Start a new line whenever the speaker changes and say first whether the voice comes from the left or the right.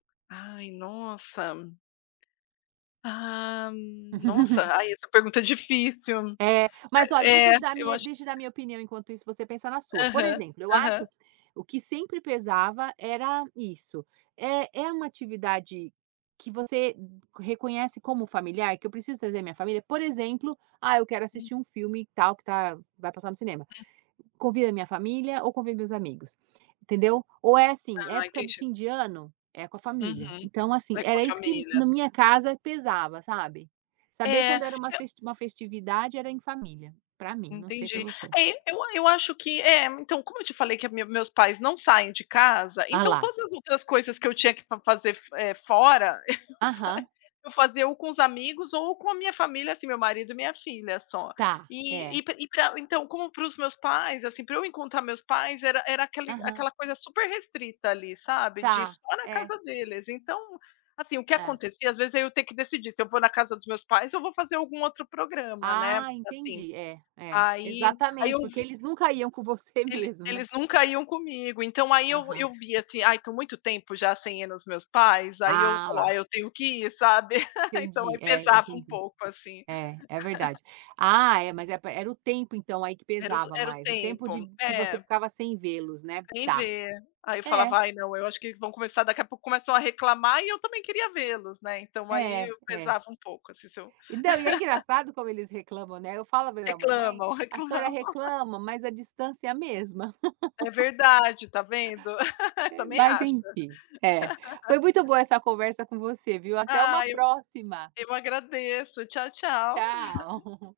left: Ai, nossa. Ah, nossa, ai essa pergunta é difícil.
right: É, mas olha deixa
left: É,
right: eu te dar a
left: eu
right: minha
left: acho que
right: deixa eu dar a minha opinião enquanto isso você pensa na sua. Por
left: Aham,
right: exemplo eu
left: aham.
right: acho o que sempre pesava era isso, é é uma atividade que você reconhece como familiar, que eu preciso trazer minha família? Por exemplo, ah, eu quero assistir um filme tal que tá, vai passar no cinema. Convida minha família ou convida meus amigos, entendeu? Ou é assim,
left: Ah,
right: época do
left: entendi.
right: fim de ano, é com a família.
left: Uhum,
right: Então assim,
left: é com a
right: era isso que
left: família.
right: na minha casa pesava, sabe? Saber
left: É,
right: quando era umas
left: eu
right: festi uma festividade era em família, pra mim, não sei pra
left: Entendi.
right: você.
left: É, eu a eu acho que é, então como eu te falei que a minha meu meus pais não saem de casa,
right: Ah
left: então
right: lá.
left: todas as outras coisas que eu tinha que fa fazer, eh, fora, eu fa
right: Aham.
left: eu fazia ou com os amigos ou com a minha família, assim, meu marido e minha filha só.
right: Tá,
left: E
right: é.
left: e pa e pra então como pros meus pais, assim, pra eu encontrar meus pais era era aquele
right: Aham.
left: aquela coisa super restrita, ali, sabe, de
right: Tá,
left: só na
right: é.
left: casa deles, então, assim, o que
right: É.
left: acontecia às vezes, eu ter que decidir se eu vou na casa dos meus pais ou vou fazer algum outro programa, né?
right: Ah,
left: Assim.
right: entendi é é
left: Aí aí eu
right: exatamente porque
left: vi
right: eles nunca iam com você
left: Ele
right: mesmo né?
left: eles nunca iam comigo, então aí eu
right: Aham.
left: eu via assim, ai tô muito tempo já sem ir nos meus pais? Aí eu
right: Ah
left: falo:
right: lá.
left: "Ai, eu tenho que ir", sabe? Então aí
right: Entendi, é
left: pesava um
right: entendi.
left: pouco assim.
right: É é verdade. Ah é mas é pa era o tempo então aí que
left: Era o
right: pesava
left: era o
right: mais, o tempo de
left: tempo,
right: que você
left: é.
right: ficava sem vê-los né?
left: Sem
right: Tá.
left: ver. Aí eu
right: É.
left: falava: "Ai, não, eu acho que vão começar daqui a pouco", começam a reclamar e eu também queria vê-los, né? Então, aí
right: É,
left: eu
right: é.
left: pesava um pouco, assim, se eu
right: E não, e é engraçado como eles reclamam, né? Eu falo para a minha mãe, mãe,
left: Reclamam,
right: a senhora
left: reclamam.
right: reclama mas a distância é a mesma.
left: É verdade, tá vendo?
right: É,
left: Também
right: mas
left: acho.
right: enfim é foi muito boa essa conversa com você viu até uma
left: Ai, eu
right: próxima.
left: eu agradeço. Tchau, tchau.
right: Tchau.